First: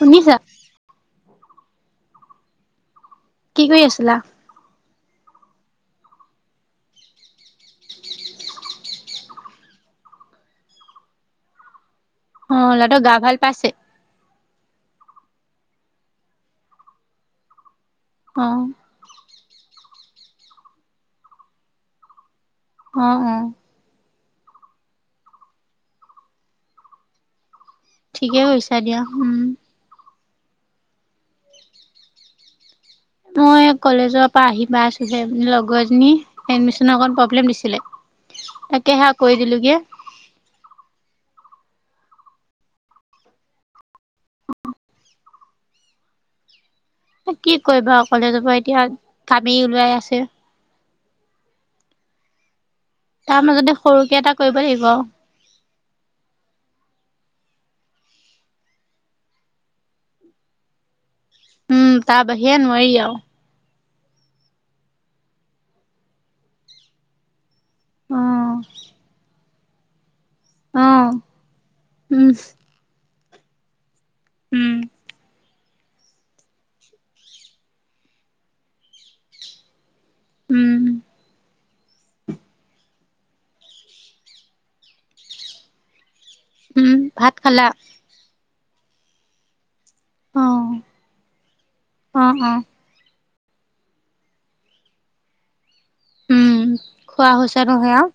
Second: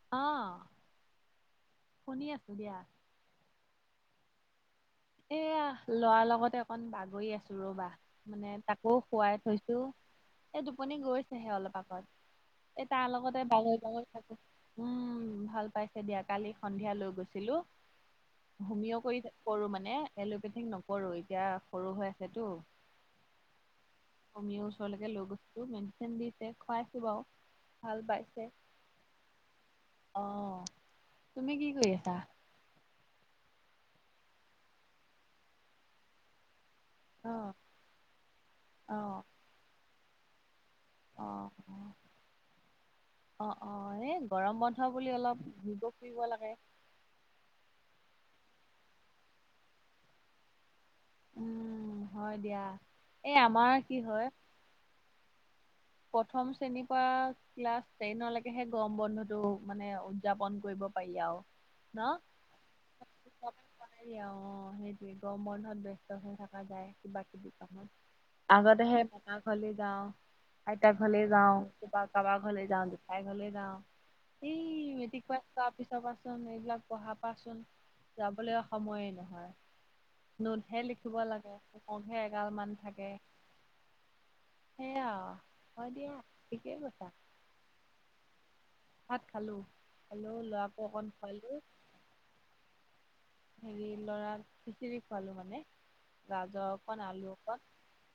শুনিছা অ', শুনি আছোঁ দিয়া', কি কৰি আছিলা? এয়া ল'ৰাৰ লগতে অকণ বাগৰি আছোঁ ৰবা', মানে তাকো শোৱাই থৈছোঁ, এই টোপনি গৈছেহে অলপ আগত', অ এই ল'ৰাটোৰ তাৰ গা ভাল লগতে পাইছে বাগৰি-বাগৰি থাকোঁ', উম', ভাল পাইছে দিয়া, কালি সন্ধিয়া লৈ গৈছিলোঁ, অ হোমিও কৰিছে', কৰোঁ মানে এলোপেথিক নকৰোঁ, এতিয়া সৰু হৈ আছেতো', অহ', -অহ', হোমিও ওচৰলৈকে লৈ গৈছোঁ, মেডিচিন দিছে খুৱাই আছোঁ বাৰু', ভাল ঠিকে পাইছে, কৰিছা দিয়া উম অহ', তুমি কি কৰি আছা? মই কলেজৰ পৰা আহি পাইছোঁ হে লগৰজনী', এডমিশনত অকণ অ প্ৰব্লেম দিছিলে, অ তাকে হেলপ কৰি দিলোঁ গে', অহ', - অ', অ', - অহ', এই গৰম বন্ধ বুলি অলপ ঘুৰিব ফুৰিব লাগে', কি কৰি বা অকলে যাব এতিয়া, কাবি ওলোৱাই আছে', উম', হয় দিয়া', এই তাৰ আমাৰ মাজতে কি সৰুকে হয় এটা কৰিব লাগিব', প্ৰথম শ্ৰেণীৰ পৰা', ক্লাছ টেনলৈকেহে গম বন্ধুটো মানে উদযাপন কৰিব পাৰি আৰু', উম', তাৰ বাহিৰে নোৱাৰি আৰু', পাৰি আৰু অ', সেইটোয়ে, গম বন্ধত ব্যস্ত হৈ থকা যায় কিবা', কিবি কামত, অ অ আগতে সেই ককা ঘৰলে যাওঁ', আইতা ঘৰলে উম যাওঁ, কিবা কাৰোবাৰ ঘৰলৈ যাওঁ, জেঠাই ঘৰলে যাওঁ, ই উম মেট্ৰিক পাছ', তাৰপিছৰ পৰাচোন এইবিলাক পঢ়া পাচোন যাবলৈ সময়ে নহয়', উম নোটহে লিখিব লাগে', হোমৱৰ্ক হে এগাল মান থাকে, সেইয়া আৰু হয় দিয়া', ঠিকেই উম', কৈছা ভাত খালা? ভাত খালোঁ, খালোঁ ল'ৰাকো অকণ খোৱালো', উম, উম, হেৰি লৰাক খিচিৰি খোৱালো মানে। উম গাজৰ অকণ আলু খোৱা অকণ হৈছে নহয় আৰু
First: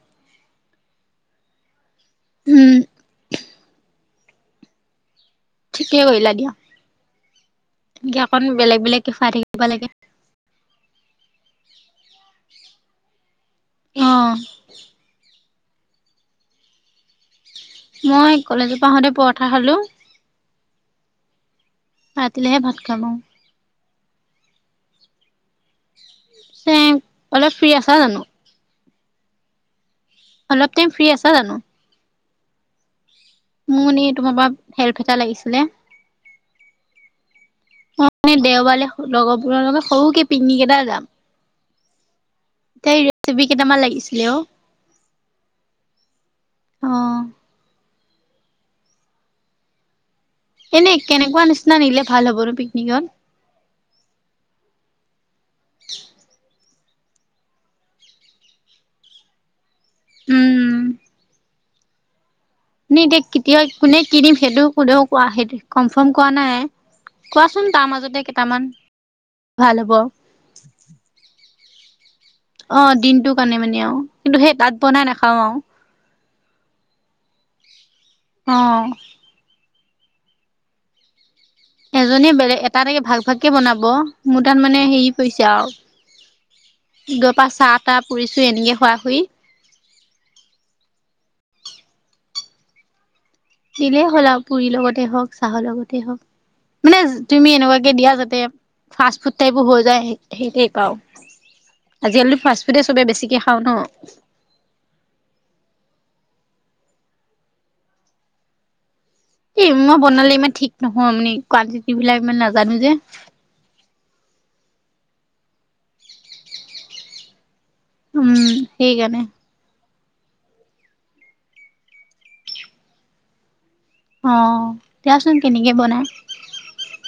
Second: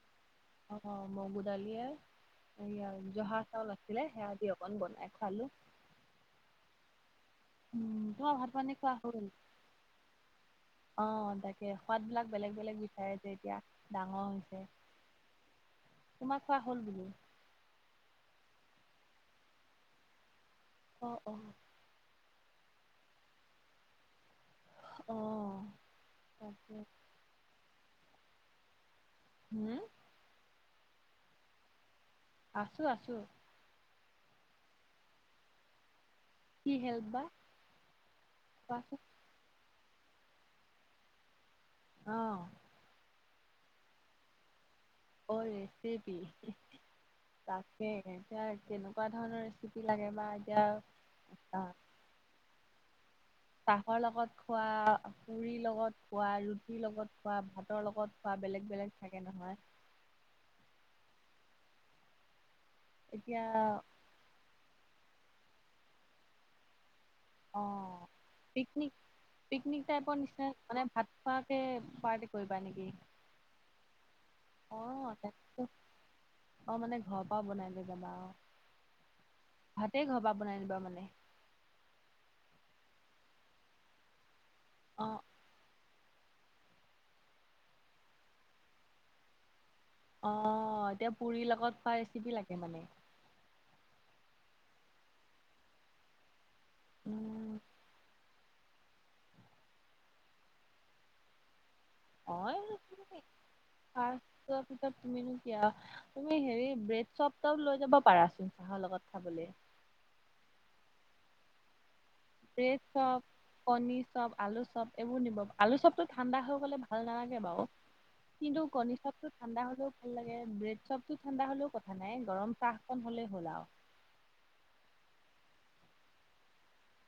অ, মগু দালিয়ে উম এয়া জহা চাউল আছিলে সেয়া দি অকন বনাই খুৱালোঁ। ঠিকে কৰিলা দিয়া। উম এনেকে তোমাৰ অকণ ভাত পানী খোৱা বেলেগ-বেলেগ কে হ'ল খাই থাকিব লাগে। অ, তাকে সোৱাদবিলাক বেলেগ-বেলেগ বিচাৰে। এতিয়া ডাঙৰ অ', হৈছে তোমাৰ খোৱা হ'ল বোলো। মই কলেজৰ পৰা আহোঁতে পৰঠা খালোঁ। অঁ, অঁ, ৰাতিলেহে ভাত খাম আৰু। অহ, পিছে তাকে। অলপ ফ্ৰী আছা জানো? হম, অলপ টাইম ফ্ৰী আছে জানো? আছোঁ-আছোঁ। মোৰ এনে তোমাৰ পৰা হেল্প এটা লাগিছিলে। কি হেল্প বা মানে দেওবাৰে কোৱাচোন লগৰবোৰৰ লগ সৰুকে পিকনিক এটা যাম। অ', এতিয়াই ৰেচিপি কেইটামান লাগিছিলে অঁ, অ, ৰেচেপি। অ', তাকে এতিয়া কেনেকুৱা ধৰণৰ ৰেচিপি লাগে বা? এতিয়া এনেই কেনেকুৱা নিচিনা নিলে ভাল হ'ব ন পিকনিকত? চাহৰ লগত খোৱা, পুৰিৰ লগত খোৱা ৰুট ৰুটি লগত খোৱা, ভাতৰ লগত খোৱা বেলেগ-বেলেগ থাকে নহয়। উম। এনেই এতিয়া কেতিয়া কোনে কি দিম সেইটো কোনেও কনফাৰ্ম কৰা নাই। অ কোৱাচোন তাৰ মাজতে কেইটামান, পিকনিক পিকনিক ভাল হ'ব। টাইপৰ নিচিনা মানে ভাত খোৱাকে পাৰট অ' দিনটো কাৰণে মানে আৰু কিন্তু সেই অ তাত বনাই নাখাও তাকেতো। আৰু। অ' মানে ঘৰৰ পৰাও বনাই লৈ যাবা অ, অহ, ভাতে ঘৰ পৰা বনাই নিবা মানে? এজনীয়ে বেলেগ এটা এটাকে ভাগ-ভাগকে বনাব মোৰ তাত মানে অ হেৰি কৰিছে আৰু। গৰ পৰা চাহ তাহ পুৰিছোঁ এনেকৈ খোৱা খুই। অ' এতিয়া পুৰি লগত পোৱা ৰেচিপি লাগে মানে? দিলেই হ'ল আৰু পুৰিৰ লগতে হওক, চাহৰ লগতে হওক। মানে তুমি উম এনেকুৱাকে দিয়া যাতে ফাষ্ট ফুড টাইপো হৈ যায় সেই টাইপ আও। আজিকালিতো ফাষ্ট ফুডে চবে বেছিকে খাওঁ ন। ি ত মেনু ক [unintelligible] তুমি হেৰি ব্ৰেড চপ ত লৈ যাব পাৰাচোন চাহৰ লগত খাবলে। মই বনালে ইমান ঠিক নহয় মানে কোৱালিটি। এইবিলাক মানে ব্ৰেড চপ, কণী চপ, আলু চব এইবোৰ নিব আলু চবতো ঠাণ্ডা হৈ গলে ভাল নালাগে বাৰু। উম কিন্তু কণী চব সেইকাৰণে তো ঠাণ্ডা হ'লেও ভাল লাগে ব্ৰেড চবটো ঠাণ্ডা হলেও কথা নাই গৰম চাহ অকণ হলেই হ'ল আৰু। অ' দিয়াচোন কেনেকে বনায়?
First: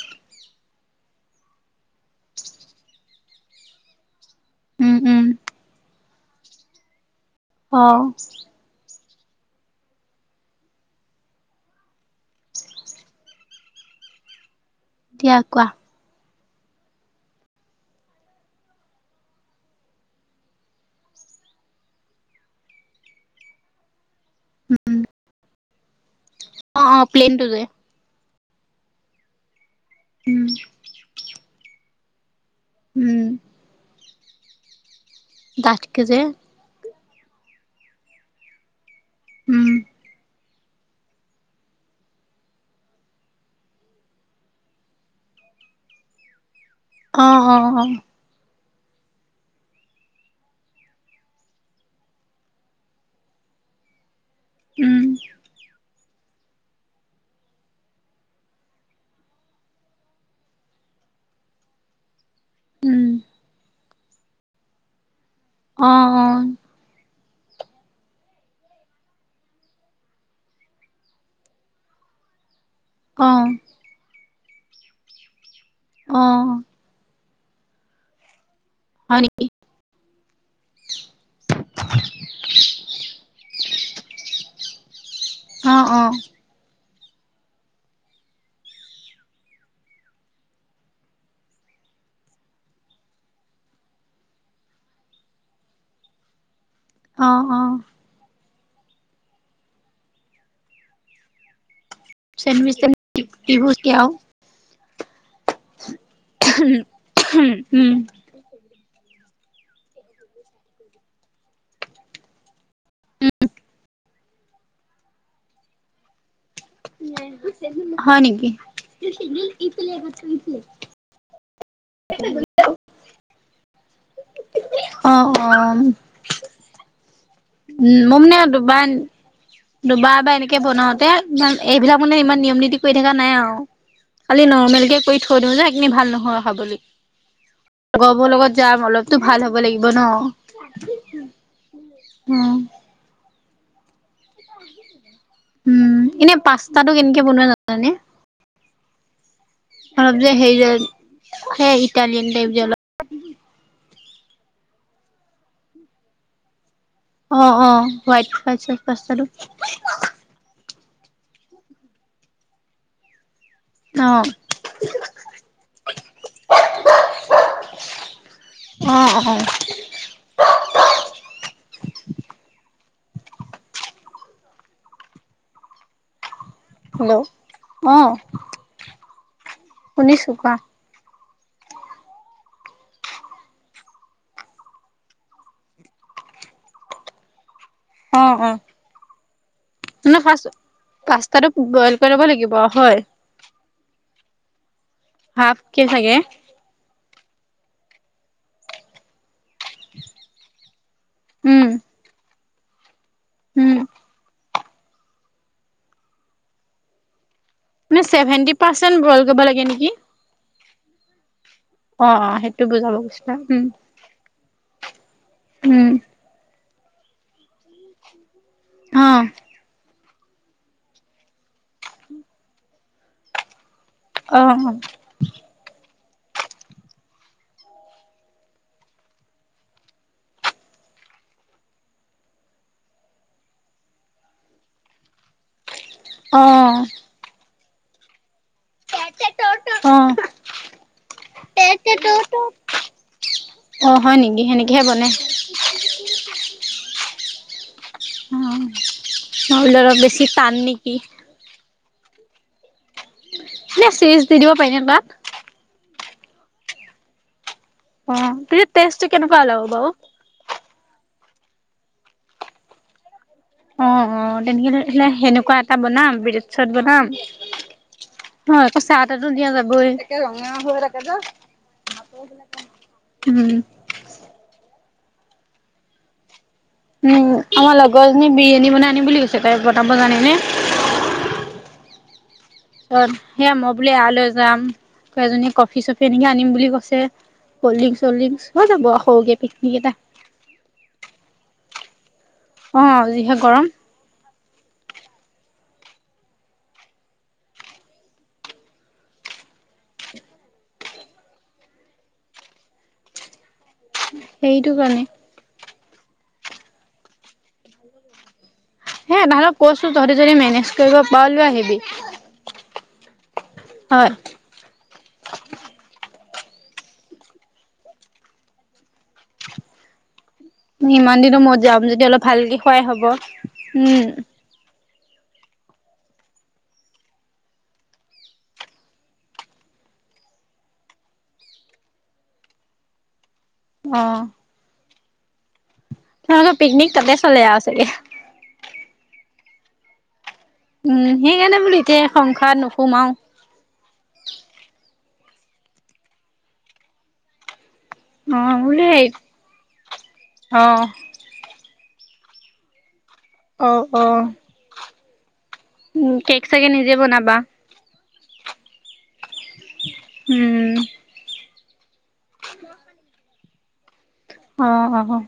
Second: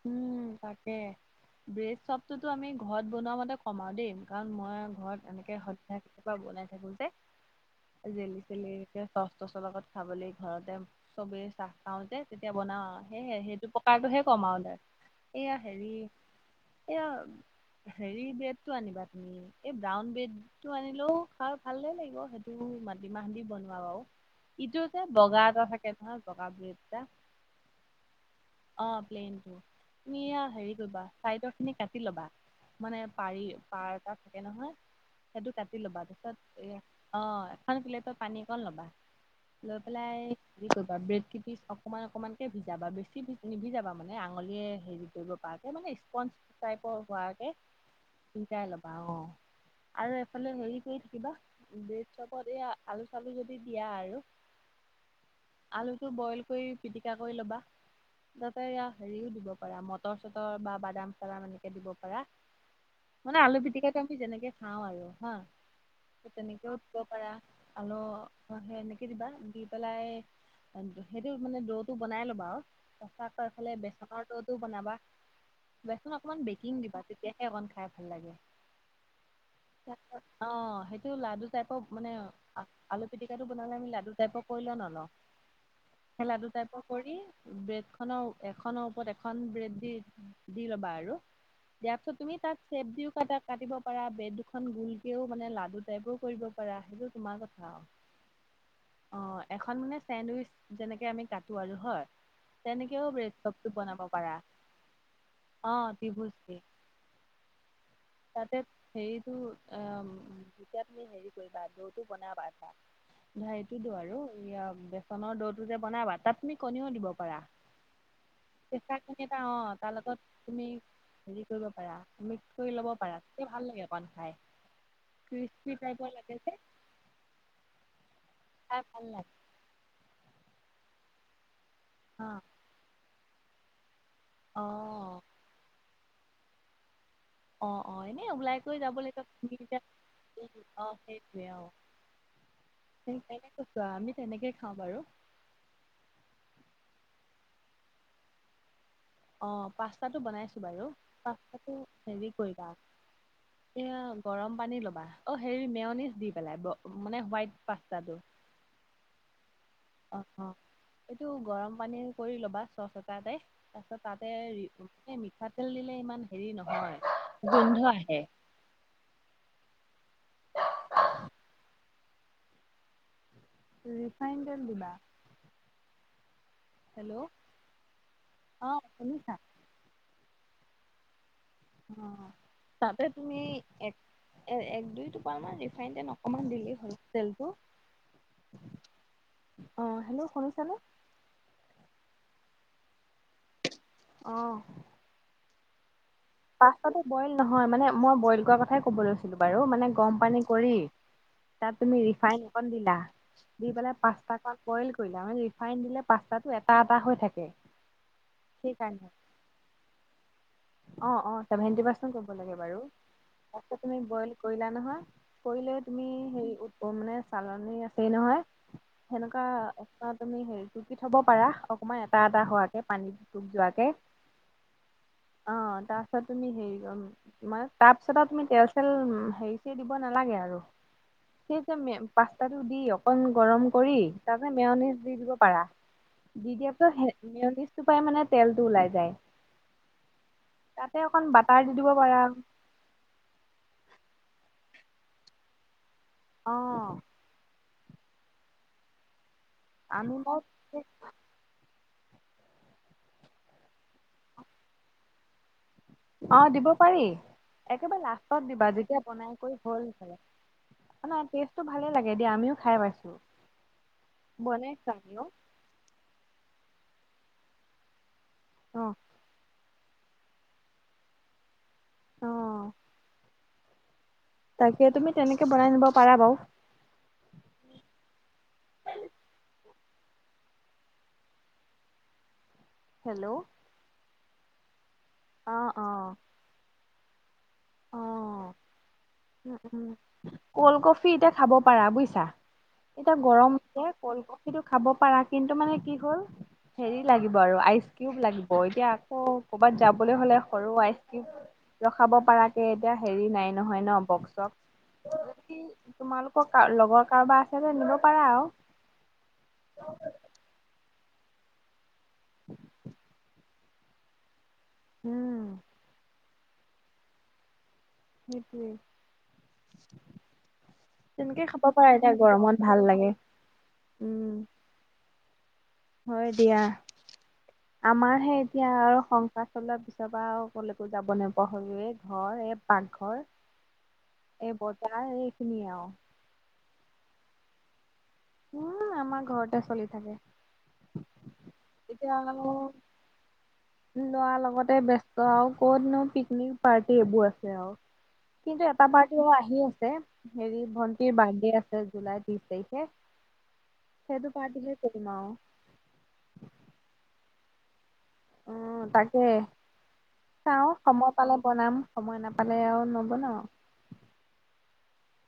উম, তাকে ব্ৰেড চবটোতো আমি ঘৰত বনোৱা মতে বনাও দেই, কাৰণ মই উম উম ঘৰত এনেকে সধ্য কেতিয়াবা বনাই থাকো যে। অ জেলি চেলি চ চৰ লগত খাবলৈ ঘৰতে' চবেই চাহ খাওঁ যে, তেতিয়া বনাও আৰু সেয়হে সেইটো প্ৰকাৰটোহে কম আৰু। দিয়া এয়া কোৱা হেৰি, এয়া হেৰি ব্ৰেডটো আনিবা তুমি, এই ব্ৰাউন ব্ৰেডটো আনিলেও খা ভালে লাগিব, সেইটো মাটিমাহ দি বনোৱা আৰু। ইটো যে বগা এটা থাকে তোমাৰ বগা ব্ৰেড অ অ এটা। প্লেনটো যে অ'প্লেইনটো, তুমিয়া উম হেৰি কৰিবা চাইডৰ খিনি কাটি ল'বা। মানে উম পাৰি, পাৰ এটা থাকে নহয়, সেইটো কাটি ডাঠকে ল'বা, যে তাপিছত এ, অ' এখন কলেপ পানী অকণ ল'বা, উম লৈ পেলাই- কি কৰিবা, ব্ৰেড কি পিচ অকনমান অকনমান কে ভিজাবা, বেছি নিহিজাবা, মানে আঙলিয়ে হেৰি কৰিব পৰাকৈ, মানে স্পঞজ টাইপৰ অ হোৱকে। অ অ সিকাই ল'বা অ'। আৰু এফালে হেৰি কৰি থাকিবা, ব্ৰেড চপত এই আলু চালু যদি দিয়া আৰু। উম। আলুটো বইল কৰি, পিটিকা কৰি ল'বা, তাতে এয়া হেৰিও দিব পাৰা, মটৰ-চটৰ বা বাদাম-চাদাম এনেকে দিব পাৰা। উম মানে আলু পিটিকাটো আমি যেনেকে খাওঁ আৰু হা, অ ত' তেনেকৈ দিব পাৰা, আল সেই এনেকে দিবা, দি পেলাই সেইটো মানে ৰৌটো বনাই ল'বা আৰু। কচা অ অ কৰি ফালে বেচনৰ ততো বনাবা, বেচন অ অকণমান বেকিং দিবা তে তেতিয়াহে অকন খাই ভাল লাগে। হয় নেকি? অ' সেইটো লাডু টাইপৰ মানে আলু পিটিকাটো বনালে আমি লাডু টাইপক কৰি লওঁ নলওঁ, অ অ সেই লাডু টাইপক কৰি, ব্ৰেড খনৰ এখনৰ ওপৰত এখন ব্ৰেড দি, দি ল'বা আৰু। দিয়াৰ পিছত তুমি তাক চেপ দিও কাটা কাটিব পাৰা, ব্ৰেড দুখন গোুলকেও মানে লাডু টাইপো কৰিব পাৰা, সেইটো অ তোমাৰ অ কথা আওঁ। অ', এখন মানে চেন্দউইচ যেনেকে আমি কাটো আৰু হয়। চেন্দউইচ তেনেকেও ব্ৰেড [unintelligible] চপটো বনাব পাৰা, অ ত্ৰিভুজ দি। উম তাতে হেৰিটো অ, যেতিয়া তুমি হেৰি কৰিবা, দৌটো বনাবা ধৰা নাই এইটোতো আৰু ইয়া বেচনৰ দৌটোযে বনাবা, তাত তুমি কণীও দিব পাৰা হয় নেকি? কেঁচা কণী এটা অ, তাৰ লগত তুমি হেৰি কৰিব পাৰা, তুমি [unintelligible] কৰি ল'ব পাৰা, তেতিয়া ভাল লাগে অকণ অ অ খাই। [unintelligible] লাগেজে। উম, মই মানে খাই দুবান ভাল লাগে দুবাৰ বা এনেকে বনাওঁতে [unintelligible] এইবিলাক মানে অ', ইমান নিয়ম -নীতি কৰি থকা নাই আৰু। খালি নৰ্মেল কে কৰি অ', থৈ দিওঁ যে, এইখিনি ভাল নহয় খাবলৈ। অ', অ', এনেই লগৰবোৰৰ ওলাই লগত কৰি যাম, যাব লাগিব অলপতো ভাল তুমি হ'ব এতিয়া লাগিব অ', ন'। সেইটোৱে অ'। উম। [unintelligible] আমি তেনেকে খাওঁ বাৰু। উম, এনে পাস্তাটো কেনেকে বনোৱা জানানে? অ', অলপ পাস্তাটো যে হেৰি বনাইছোঁ যে বাৰু সেই পাস্তাটো ইটালিয়ান হেৰি টাইপ যে কৰিবা অলপ এয়া গৰম পানী ল'বা, অ হেৰি মেওনিজ দি পেলাই মানে হোৱাইট পাস্তাটো। তাছত পাস্তাটো অ' অ', এইটো গৰম পানী কৰি ল'বা চচ এটাতে। তাৰছত অ', তাতে ৰি, এ মিঠাতেল দিলে ইমান হেৰি নহয় গোন্ধ আহে। অ', অ'হ। ৰিফাইন তেল দিবা। হেল্ল' অ। অ শুনিছা? শুনিছো। কোৱা? অ তাতে তুমি এক এ এক দুই টোপাল মান ৰিফাইন তেন অকমান দিলেই হ'ল তেলটো। অ অ অ হেল্ল' [unintelligible] শুনিছানে তাতো বইল কৰিব লাগিব হয়। অ। হাফ কে চাগে? পাস্তাটো বইল নহয় মানে মই বইল কৰা কথাই ক'ব লৈছিলো বাৰু মানে গৰম পানী কৰি উম, তাত তুমি ৰিফাইন অকন দিলা দি উম, পেলাই পাস্তা কন বইল কৰিলা মানে ৰিফাইন দিলে পাস্তাটো এটা এটা হৈ থাকে। আপোনাৰ ছেভেনটি পাৰ্চেন্ট সেইকাৰণে বইল কৰিব লাগে নেকি? অ অ ছেভেনণ্টি পাৰ্চেণ্ট অ', কৰিব অ', লাগে সেইটো বাৰু। বুজাব গৈছিলা উম, ফাষ্টত তুমি বইল কৰিলা নহয়, কৰিলে উম, তুমি সেই উ- অ মানে চালনী আছেই নহয়, অ', সেনেকুৱা এটাত তুমি হেৰি টুকি থ'ব পাৰা, অকণমান এটা- এটা হোৱাকে, পানী টুপ যোৱাকে অ। অ তাছত তুমি হেৰি অম- মানে তাত ছাতাব তুমি তেল চেল উম হেৰি চেৰি দিব নালাগে আৰু। সেই যে মে পাস্তাটো দি অকন গৰম কৰি তাতে মেয়নিজ দি দিব পাৰা। [inaudible] দি দিয়াৰ পা হে মেয়নিজটো পাই মানে তেলটো ওলাই যায়। [unintelligible] তাতে অকণ বাটাৰ দি দিব পাৰা। অ হয় নেকি সেনেকেহে বনে। অ। অ নহ'লে অলপ আমি বেছি মই টান নেকি? এ চিজ দি দিব পাৰিনে তাত? অ, দিব পাৰি। একেবাৰে অ লাষ্টত তেতিয়া দিবা, যেতিয়া টেষ্টটো বনাই কেনেকুৱা কৰি ওলাব হ'ল বাৰু সিফালে। নাই টেষ্টটো ভালে লাগে দিয়া, আমিও খাই পাইছো। অ অ, তেনেকে বনাই ধৰ হেলাই চামিও সেনেকুৱা এট- টা বনাম, ব্ৰেডচপ বনাম, হয় আকৌ অ' চাহ তাতো দিয়া যাবই। কে ৰঙা হৈ থাকে যে, অ' উম। তাকে, তুমি তেনেকে বনাই নিব পাৰা বাও। উম, আমাৰ লগৰজনী বিৰিয়ানী বনাই আনিম বুলি কৈছে, তাই বনাব জানে নে? অ, হেল্ল' সেইয়া মই বোলে এয়ালৈ যাম। লগৰজনীয়ে অ' কফি-চফি অ' এনেকে আনিম বুলি কৈছে, অ' কল্ডড্ৰিং- চলল্ড্ৰিং, হৈ যাব সৰুকে উম পিকনিক উম এটা। কল্ড কফি এতিয়া খাব পাৰা বুইছা, অ এতিয়া যিহে গৰম যে। ক'ল্ড কফিটো খাব পাৰা, কিন্তু মানে কি হ'ল? হেৰি লাগিব আৰু আইচ কিউব লাগিব। এতিয়া আকৌ কৰ'বাত যাবলৈ হ'লে, সৰু আইচ কিউব ৰখাব পাৰাকে এতিয়া হেৰি নাই নহয় ন, সেইটো কাৰণে বক-চক। গাখী- তোমালোকৰ কাৰ লগৰ কাৰোবাৰ আছে যে, নিব পাৰা আও। হে তাহতক কৈছো, তহতি যদি মেনেজ কৰিব পাৰ লৈ আহিবি। [inaudible] হয়। উম। সেইটোৱে। ইমান দিনৰ তেনেকে মূৰত খাব যাম পাৰা, যদি এতিয়া অলপ ভালকে গৰমত খোৱাই ভাল হ'ব লাগে। উম। হয় দিয়া। [inaudible] আমাৰহে এতিয়া আৰু সংসাৰ চলোৱাৰ পিছৰ পৰা আৰু ক'লেকো যাব নোৱাৰা হ'লোৱে, এই ঘৰ, এই পাকঘৰ। অ এই বজাৰ, এইখিনিয়ে আও তোমালোকৰ পিকনিক, তাতে চলে আও চাগে। উম' আমাৰ ঘৰতে চলি থাকে। উম' সেইকাৰণে বোলো, এতিয়া এই সংসাৰত নোসোমাওঁ। ল'ৰাৰ লগতে ব্যস্ত আৰু ক'ত নো পিকনিক, পাৰ্টি এইবোৰ আছে আও অ কিন্তু এটা বোলো সেই পাৰ্টি আহি আছে, হেৰি অ ভন্টিৰ বাৰ্থডে আছে, জুলাই ত্ৰিশ তাৰিখে। অ-অ, সেইটো পাৰ্টিহে কৰিম আৰু। উম'কেক চাগে নিজে বনাবা? উম' তাকে, চাওঁ উম সময় পালে বনাম। সময় নাপালে আও নবনাও। অ-অ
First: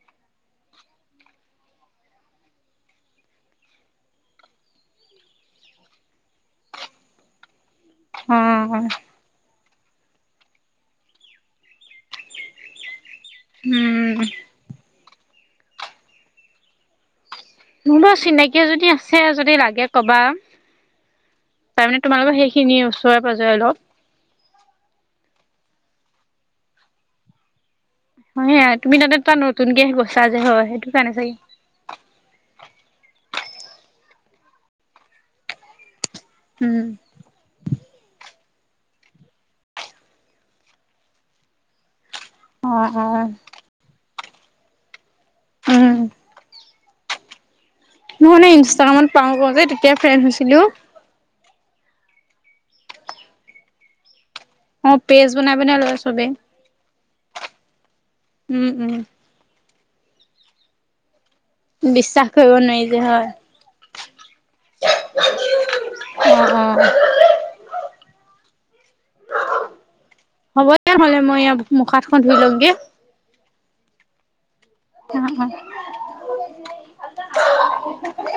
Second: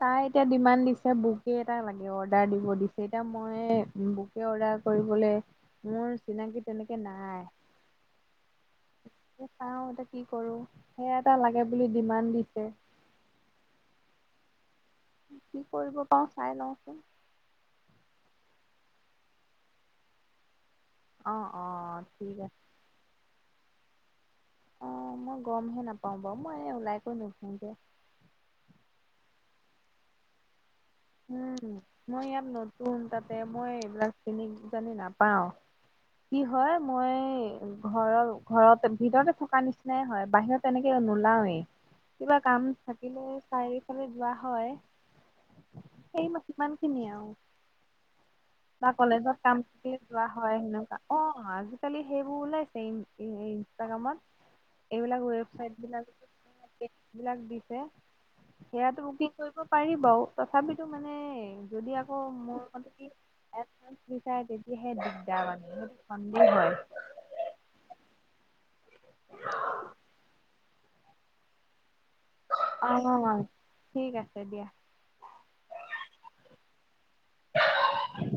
তাই এতিয়া ডিমাণ্ড দিছে, বুকে এটা লাগে। অৰ্ডাৰ দিব দিছে। এতিয়া মই বু বুকে অৰ্ডাৰ কৰিবলে, মোৰ চিনাকি তেনেকে নাই। অহ তাকে চাওঁ, এতিয়া কি কৰো? সেয়া এটা লাগে বুলি ডিমাণ্ড দিছে। উম' কি-কি কৰিব পাওঁ, চাই লওঁচোন। মোহলো চিনাকি এজনী আছে, যদি লাগে কবা। অঁ তাৰ অঁ মানে ঠিক তোমালোকৰ আছে সেইখিনিয়ে, ওচৰে- পাজৰে অলপ। অ' মই গম হে নাপাও বাওঁ মই ওলাই কৈ নুফো য়ে। বঢ়িয়াই তুমি তাতে তাত নতুনকে গৈছা যে হয় সেইটো। কাৰণে চাগে উম, মই ইয়াত নতুন তাতে মই এইবিলাক চিনি জানি নাপাওঁ। কি হয় উম মই ঘৰৰ ঘৰত ভিতৰতে থকা নিচিনাই হয় বাহিৰত তেনেকে নোলাওৱেই। কিবা কাম অ', থাকিলে অ', চাৰিফালে যোৱা হয়। উম। সেই কিমান খিনি আও মই মানে বা ইনষ্টাগ্ৰামত পাওঁ কলেজত কওঁ কাম যে তেতিয়া থাকিলে ফ্ৰেণ্ড যোৱা হয় হৈছিলো। সেনেকুৱা। অ' আজিকালি সেইবোৰ ওলাইছে ইনষ্টাগ্ৰামত। অ', এইবিলাগ পেজ বনাই ৱেবছাইট বনাই লয় বিলাক চবেই। বিলাক দিছে উম, উম সেয়াতো বুকিং কৰিব পাৰি বাৰু। তথাপিতো মানে বিশ্বাস কৰিব নোৱাৰি যে হয়। এদভানছ বিচাৰে তেতিয়াহে দিগদাৰ মানে সেইটো অ', সন্দেহ হয়। অ'। হ'ব দে নহলে মই মুখ হাতখন ধুই লও গে। অ, ঠিক আছে দিয়া। অ অ